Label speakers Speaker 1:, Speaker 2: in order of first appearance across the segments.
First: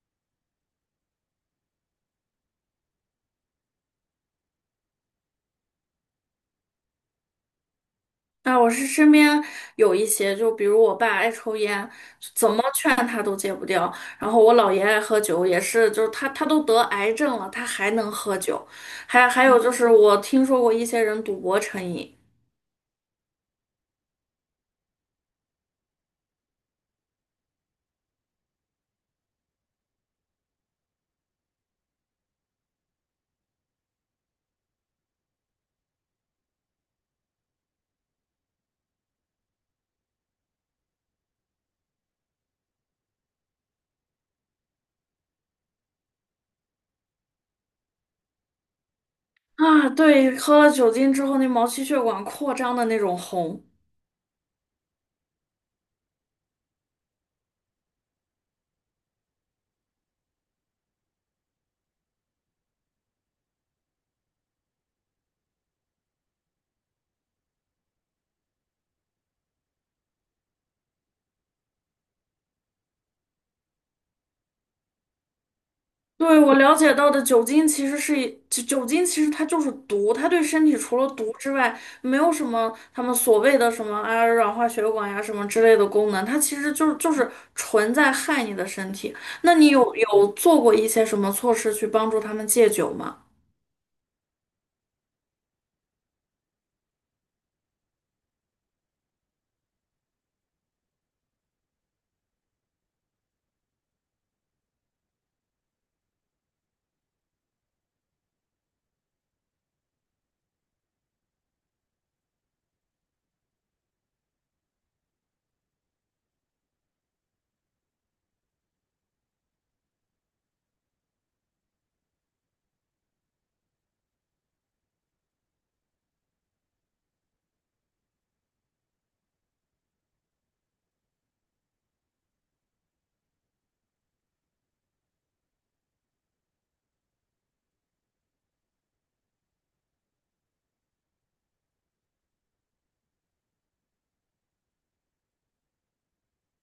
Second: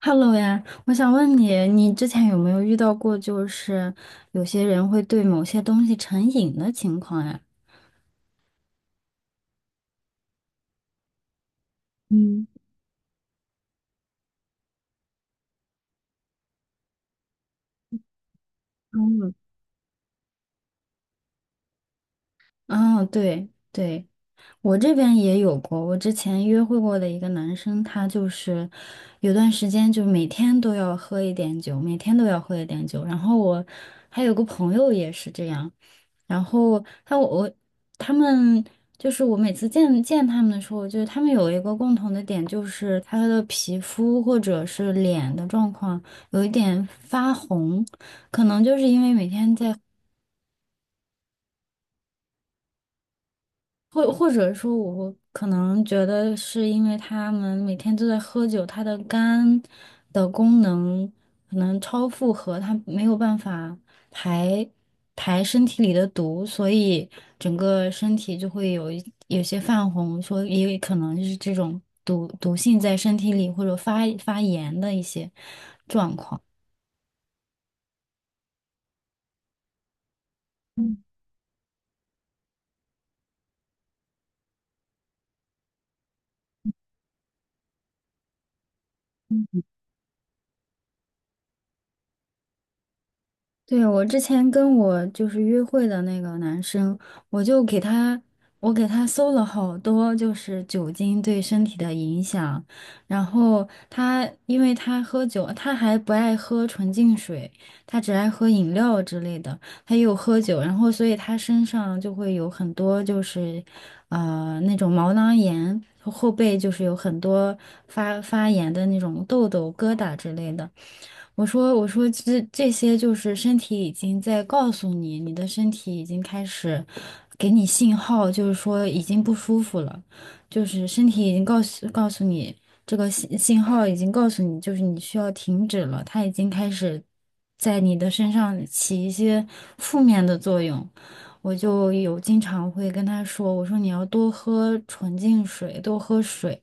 Speaker 1: Hello 呀，我想问你，你之前有没有遇到过，就是有些人会对某些东西成瘾的情况呀？
Speaker 2: 啊，我是身边有一些，就比如我爸爱抽烟，
Speaker 1: 嗯，
Speaker 2: 怎么劝他都戒不掉。然后我姥爷爱喝酒，也是，就是他都得癌症了，他还能喝酒。还
Speaker 1: 嗯，
Speaker 2: 还有就是，我听说过一些人赌博成瘾。
Speaker 1: 嗯，对对，我这边也有过。我之前约会过的一个男生，他就是有段时间就每天都要喝一点酒，每天都要喝一点酒。然后我还有个朋友也是这样，然后他们，就是我每次见他们的时候，就是他们有一个共同的点，就是他的皮肤或者是脸的状况有一点发红，可能就是因为每天在。
Speaker 2: 啊，对，喝了酒精之后那毛细血管扩张的那种红。
Speaker 1: 或者说，我可能觉得是因为他们每天都在喝酒，他的肝的功能可能超负荷，他没有办法排排身体里的毒，所以整个身体就会有些泛红，说也有可能是这种毒性在身体里，或者发炎的一些状
Speaker 2: 对，
Speaker 1: 况。
Speaker 2: 我了解到的酒精其实是酒精其实它就是毒，它对身体除了毒之外，没有什么他们所谓的什么啊软化血管呀什么之类的功能，它其实就是纯在害你的身体。那你有做过一些什么措施去帮助他们戒酒吗？
Speaker 1: 对，我之前跟我就是约会的那个男生，我就给他，我给他搜了好多，就是酒精对身体的影响。然后他，因为他喝酒，他还不爱喝纯净水，他只爱喝饮料之类的。他又喝酒，然后所以他身上就会有很多就是，那种毛囊炎，后背就是有很多发炎的那种痘痘、疙瘩之类的。我说这些就是身体已经在告诉你，你的身体已经开始给你信号，就是说已经不舒服了，就是身体已经告诉你，这个信号已经告诉你，就是你需要停止了，它已经开始在你的身上起一些负面的作用。我就有经常会跟他说，我说你要多喝纯净水，多喝水，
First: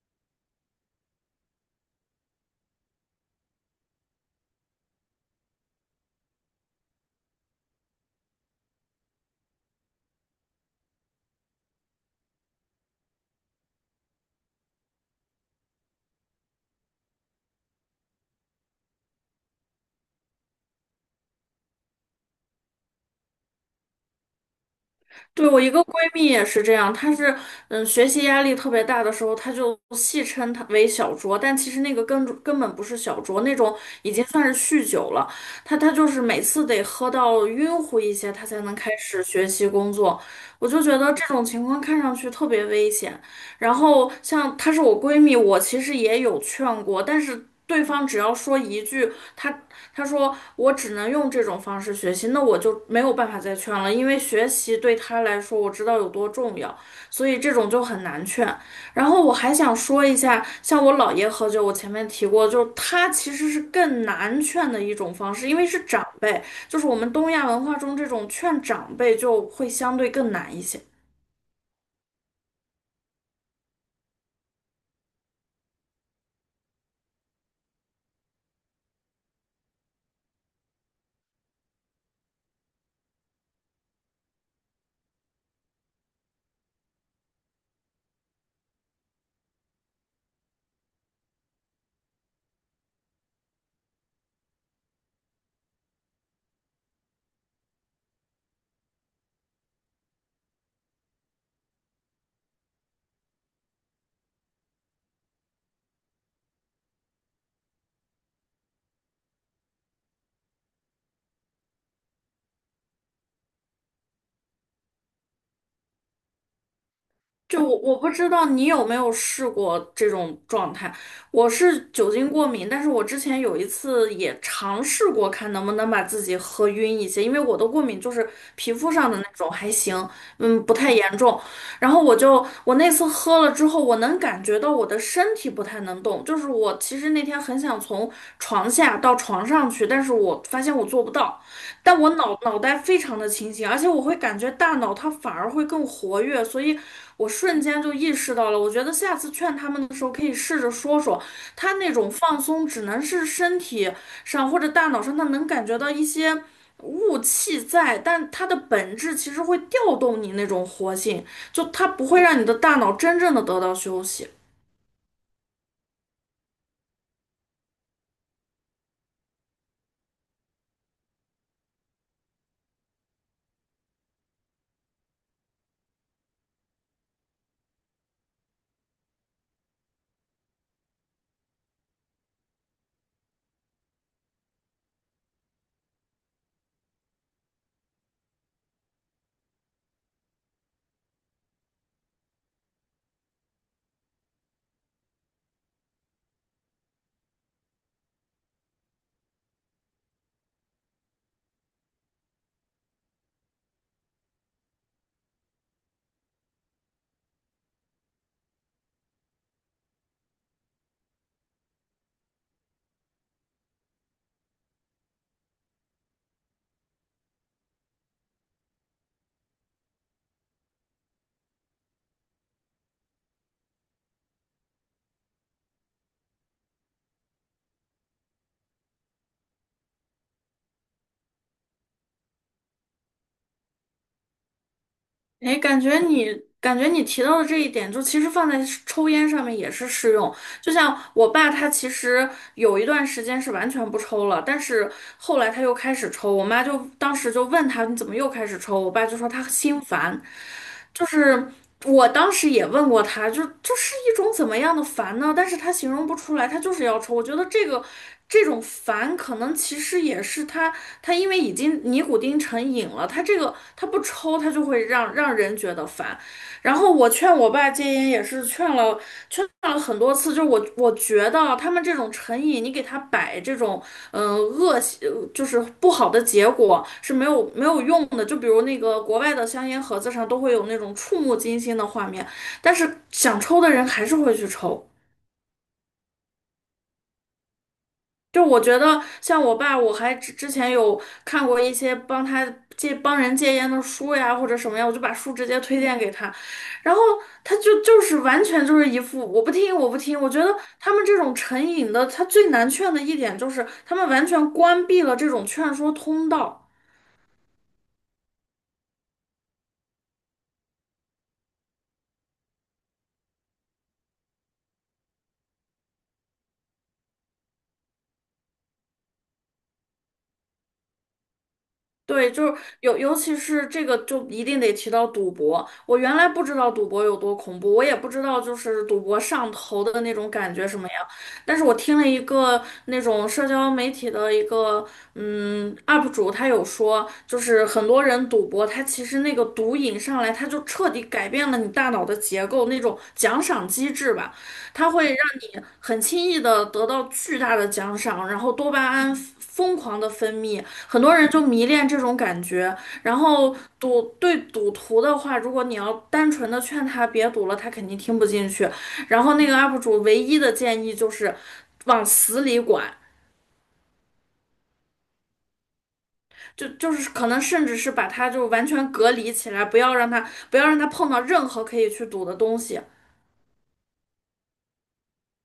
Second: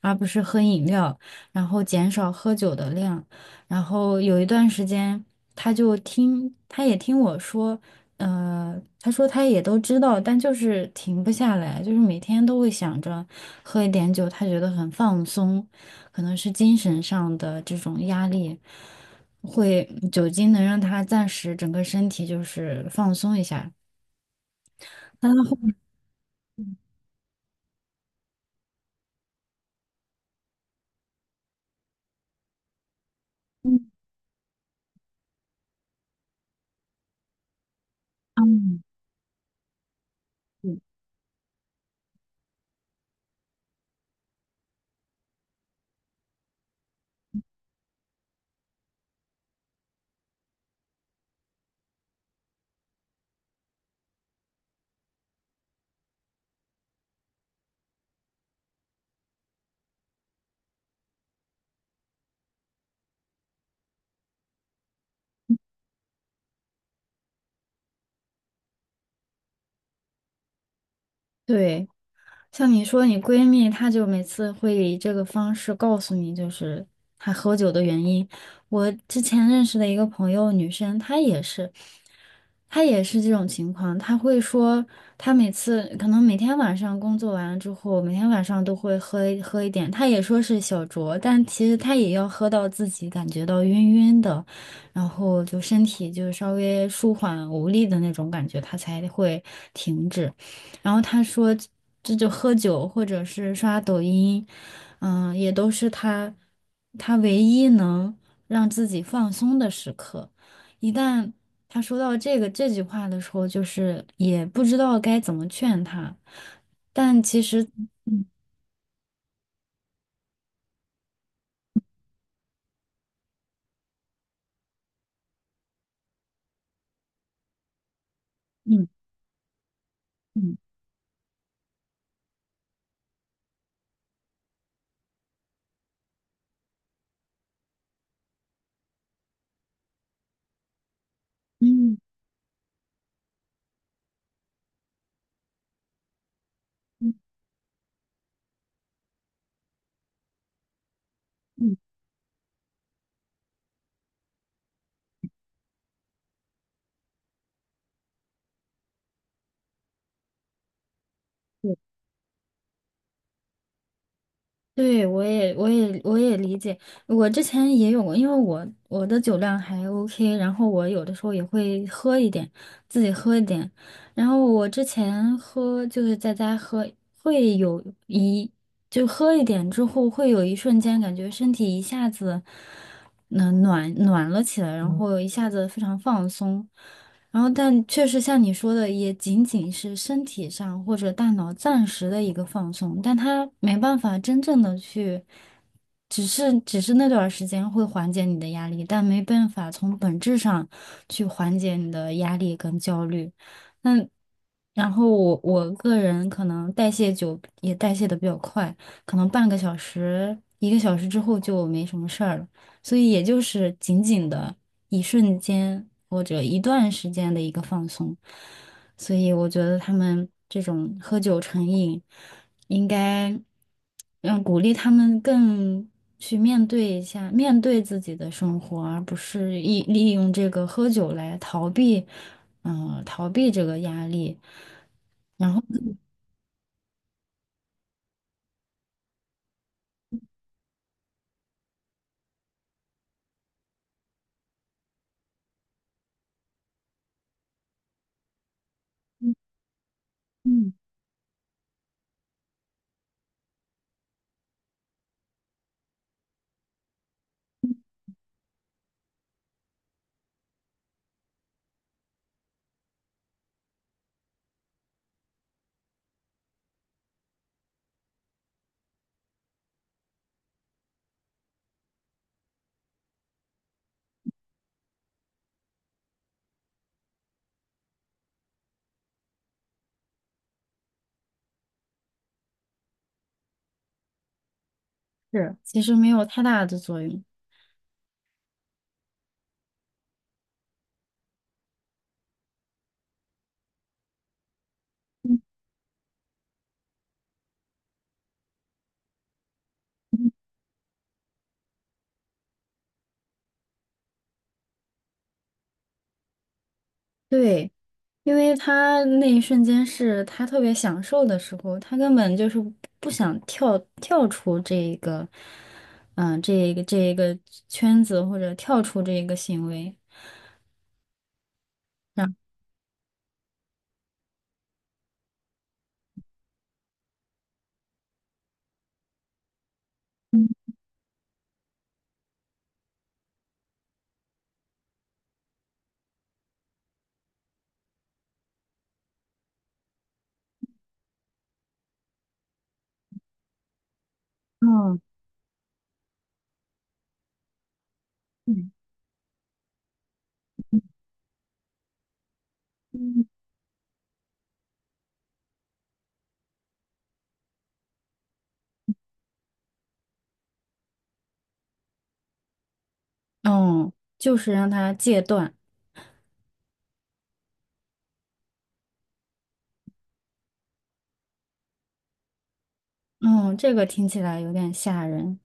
Speaker 1: 而不是喝饮料，然后减少喝酒的量。然后有一段时间，他就听，他也听我说，他说他也都知道，但就是停不下来，就是每天都会想着喝一点酒，他觉得很放松，可能是精神上的这种压力，会酒精能让他暂时整个身体就是放松一下。但他
Speaker 2: 对，
Speaker 1: 后，
Speaker 2: 我一个闺蜜也是这样，她是学习压力特别大的时候，她就戏称她为小酌，但其实那个根本不是小酌，那种
Speaker 1: 嗯，
Speaker 2: 已经算是酗酒了。她就是每次得喝到晕乎一些，她才能开始学习工作。我就觉得这种情况看上去特别危险。然后像她是我闺蜜，我其实也有劝过，但是对方只要说一句，她她说我只能用这种方式学习，那我就没有办法再劝了，因为学习对她来说我知道有多重要，所以这种就很难劝。然后我还想说一下，像我姥爷喝酒，我前面提过，就是他其实是更难劝的一种方式，因为是长辈，就是我们东亚文化中这种劝长辈就会相对更难一些。
Speaker 1: 对，像你说你闺蜜，她就每次会以这个方式告诉你，就是她喝酒的原因。我之前认识的一个朋友，女生，她也是这种情况。她会说，她每次可能每天晚上工作完了之后，每天晚上都会喝一点。她也说是小酌，但其实她也要喝到自己感觉到晕晕的，然后就身体就稍微舒缓无力的那种感觉，她才会停止。然后他说，这就喝酒或者是刷抖音，嗯，也都是他唯一能让自己放松的时刻。一旦他说到这句话的时候，就是也不知道该怎么劝他。但其
Speaker 2: 就
Speaker 1: 实，
Speaker 2: 我不知道你有没有试过这种状态，我是酒精过敏，但是我之前有一次也尝试过，看能不能把自己喝晕一些，因为我的过敏就是皮
Speaker 1: 嗯
Speaker 2: 肤上的那种，还行，
Speaker 1: 嗯
Speaker 2: 嗯，不太严重。然后我就我那次喝了之后，我能感觉到我的身体不太能动，就是我其实那天很想从床下到床上去，但是我发现我做不到。
Speaker 1: 嗯
Speaker 2: 但我脑袋非常的清醒，而且我会感觉大脑它反而会更活跃，所以
Speaker 1: 嗯
Speaker 2: 我瞬间就意识到了。我觉得下次劝他们的时候，可以试着说说，他
Speaker 1: 嗯，
Speaker 2: 那种放松只能是身体上或者大脑上，他能感觉到一些雾气在，但它的本质其实会调动你那种活性，就它不会让你的大脑真正的得到休息。
Speaker 1: 对，我也理解。我之前也有过，因为我的酒量还 OK，然后我有的时候也会喝一点，自己喝一点。然后我之前喝就是在家喝，会有一就喝一点之后，会有一瞬间感觉身体一下子，暖暖了起来，然后一下子非常放松。然后，但确实像你说的，也仅仅是身体上或者大脑暂时的一个放松，但它没办法真正的去，只是那段儿时间会缓解你的压力，但没办法从本质上去缓解你的压力跟焦虑。那然后我个人可能代谢久也代谢的比较快，可能半个小时、一个小时之后就没什么事儿了。所以也就是仅仅的一瞬间或者一段时间的一个放松。所以我觉得他们这种喝酒成瘾，应该鼓励他们更去面对一下，面对自己的生活，而不是利用这个喝酒来逃避，逃避这个压力。然
Speaker 2: 哎，
Speaker 1: 后，
Speaker 2: 感觉你提到的这一点，就其实放在抽烟上面也是适用。就像我爸，他其实有一段时间是完全不抽了，但是后来他又开始抽。我妈就当时就问他，你怎么又开始抽？我爸就说他心烦，
Speaker 1: 嗯，
Speaker 2: 就是。我当时也问过他，就是一种怎么样的烦呢？但是他形容不出来，他就是要抽。我觉得这种烦，可能其实也是他因为已经尼古丁成瘾了，他这个他不抽，他就会让人觉得烦。然后我劝我爸戒烟也是劝了很多次，就是我觉得啊他们这种成瘾，你给他摆这种恶习就是不好的结果是没有用的。就比如那个国外的香烟盒子上都会有那种触目惊心的画面，但是想抽的人还是会去抽。
Speaker 1: 是，其实没有太大的作用。
Speaker 2: 就我觉得，像我爸，我还之前有看过一些帮他帮人戒烟的书呀，或者什么呀，我就把书直接推荐给他，然后他就是完全就是一副我不听我不听。我觉得他们这种成瘾的，他最难劝的一点就是他们完全关闭了这种劝说通道。
Speaker 1: 对，因为他那一瞬间是他特别享受的时候，他根本就是不想跳出这一个，这一个圈子或者跳出这一个行为。
Speaker 2: 对，
Speaker 1: 然
Speaker 2: 就是尤其是这个，就一定得提到赌博。我原来不知道赌博有多恐怖，我也不知道就是赌博上头的那种感觉什么样。但是我听了一个那种社交媒体的一个UP 主，他有说，就是很多人赌博，他其实那个毒瘾上来，他就彻底改变了你大脑的结构，那种奖赏机制吧，它
Speaker 1: 后，
Speaker 2: 会让你很轻易的得到巨大的奖赏，然后
Speaker 1: 嗯
Speaker 2: 多巴胺疯狂的分泌。很多人就迷恋这种感觉，然
Speaker 1: 嗯，
Speaker 2: 后对赌徒的话，如果你要单纯的劝他别赌了，他肯定听不进去。然后那个 UP 主唯一的建议就是往死里管，
Speaker 1: 嗯就是让他戒断，
Speaker 2: 就是可能甚至是把他就完全隔离起来，不要让他碰到任何可以去赌的东西。
Speaker 1: 嗯，这个听起来有点吓人。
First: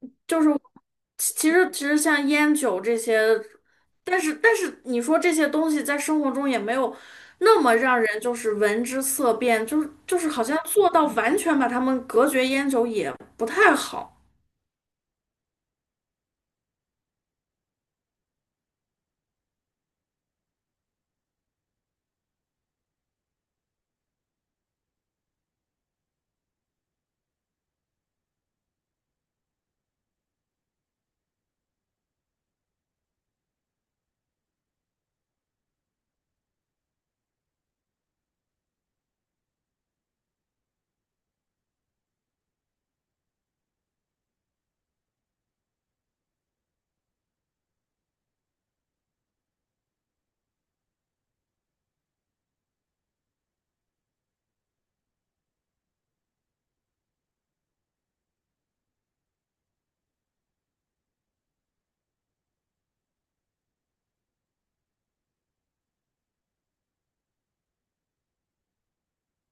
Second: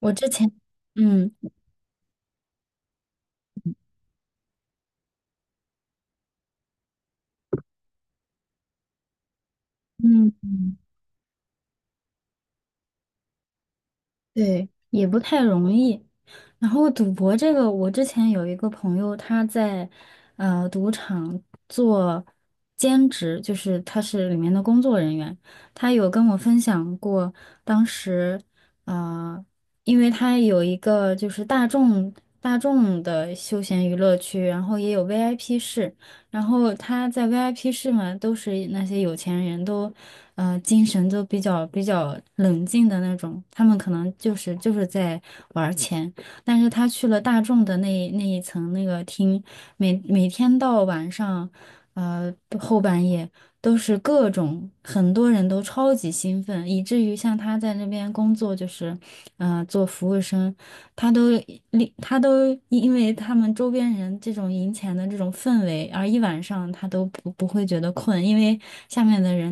Speaker 1: 我之
Speaker 2: 就是
Speaker 1: 前，嗯
Speaker 2: 其实像烟酒这些，但是你说这些东西在生活中也没有那么让人就是闻之色变，就是好
Speaker 1: 嗯。
Speaker 2: 像做到完全把它们隔绝烟酒也不太好。
Speaker 1: 对，也不太容易。然后赌博这个，我之前有一个朋友，他在赌场做兼职，就是他是里面的工作人员。他有跟我分享过，当时呃，因为他有一个就是大众的休闲娱乐区，然后也有 VIP 室，然后他在 VIP 室嘛，都是那些有钱人都，精神都比较冷静的那种，他们可能就是在玩儿钱。但是他去了大众的那一层那个厅，每天到晚上，呃，后半夜都是各种，很多人都超级兴奋，以至于像他在那边工作，就是，做服务生。他都他都因为他们周边人这种赢钱的这种氛围，而一晚上他都不会觉得困，因为，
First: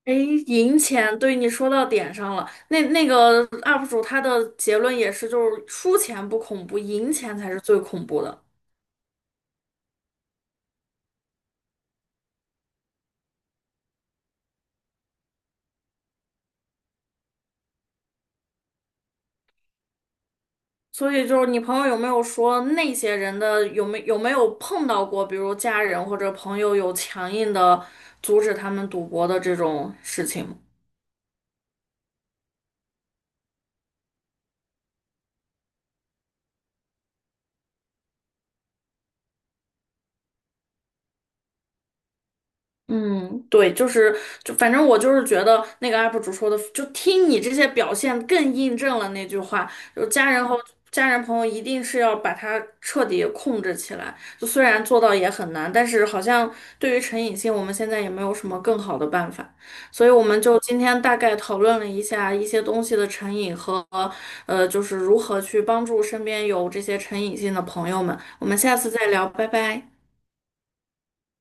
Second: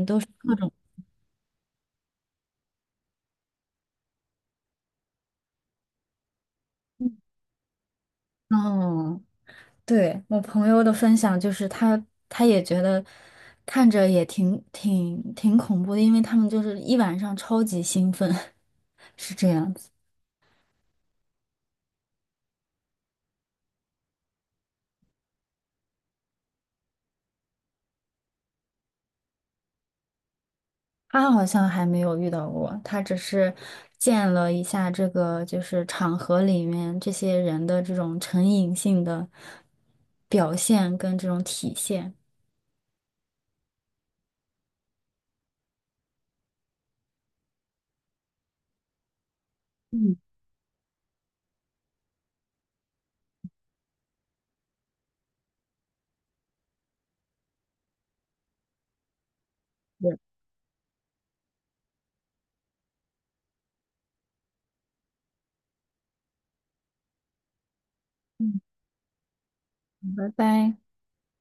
Speaker 2: 哎，赢钱，对你说到点上了。那个 UP 主他的结论也是，就是输钱不恐怖，
Speaker 1: 嗯
Speaker 2: 赢钱才是最恐怖的。
Speaker 1: 嗯，对，我朋友的分享就是他也觉得看着也挺恐怖的，因为他们就是一晚上超级兴奋，是这样子。
Speaker 2: 所以就是你朋友有没有说那些人的有没有碰到过，比如家人或者朋友有强硬的阻止他们赌博的这种事情吗？
Speaker 1: 他好像还没有遇到过，他只是见了一下这个，就是场合里面这些人的这种成瘾性的表现跟这种体现。
Speaker 2: 嗯，对，就反正我就是觉得那个 UP 主说的，就听你这些表现更印证了那句话，就
Speaker 1: 嗯
Speaker 2: 家人和家人朋友一定是要把它彻底控制起来。就虽然做到也很难，但是好像对于成瘾性，我们现在也没有什么更好的办法，所以我们就今天大概讨论了一下一些东西的成瘾和就是如何去帮助身边有这些成瘾性的朋友们。我们
Speaker 1: 嗯，
Speaker 2: 下次再聊，拜拜。
Speaker 1: 拜拜。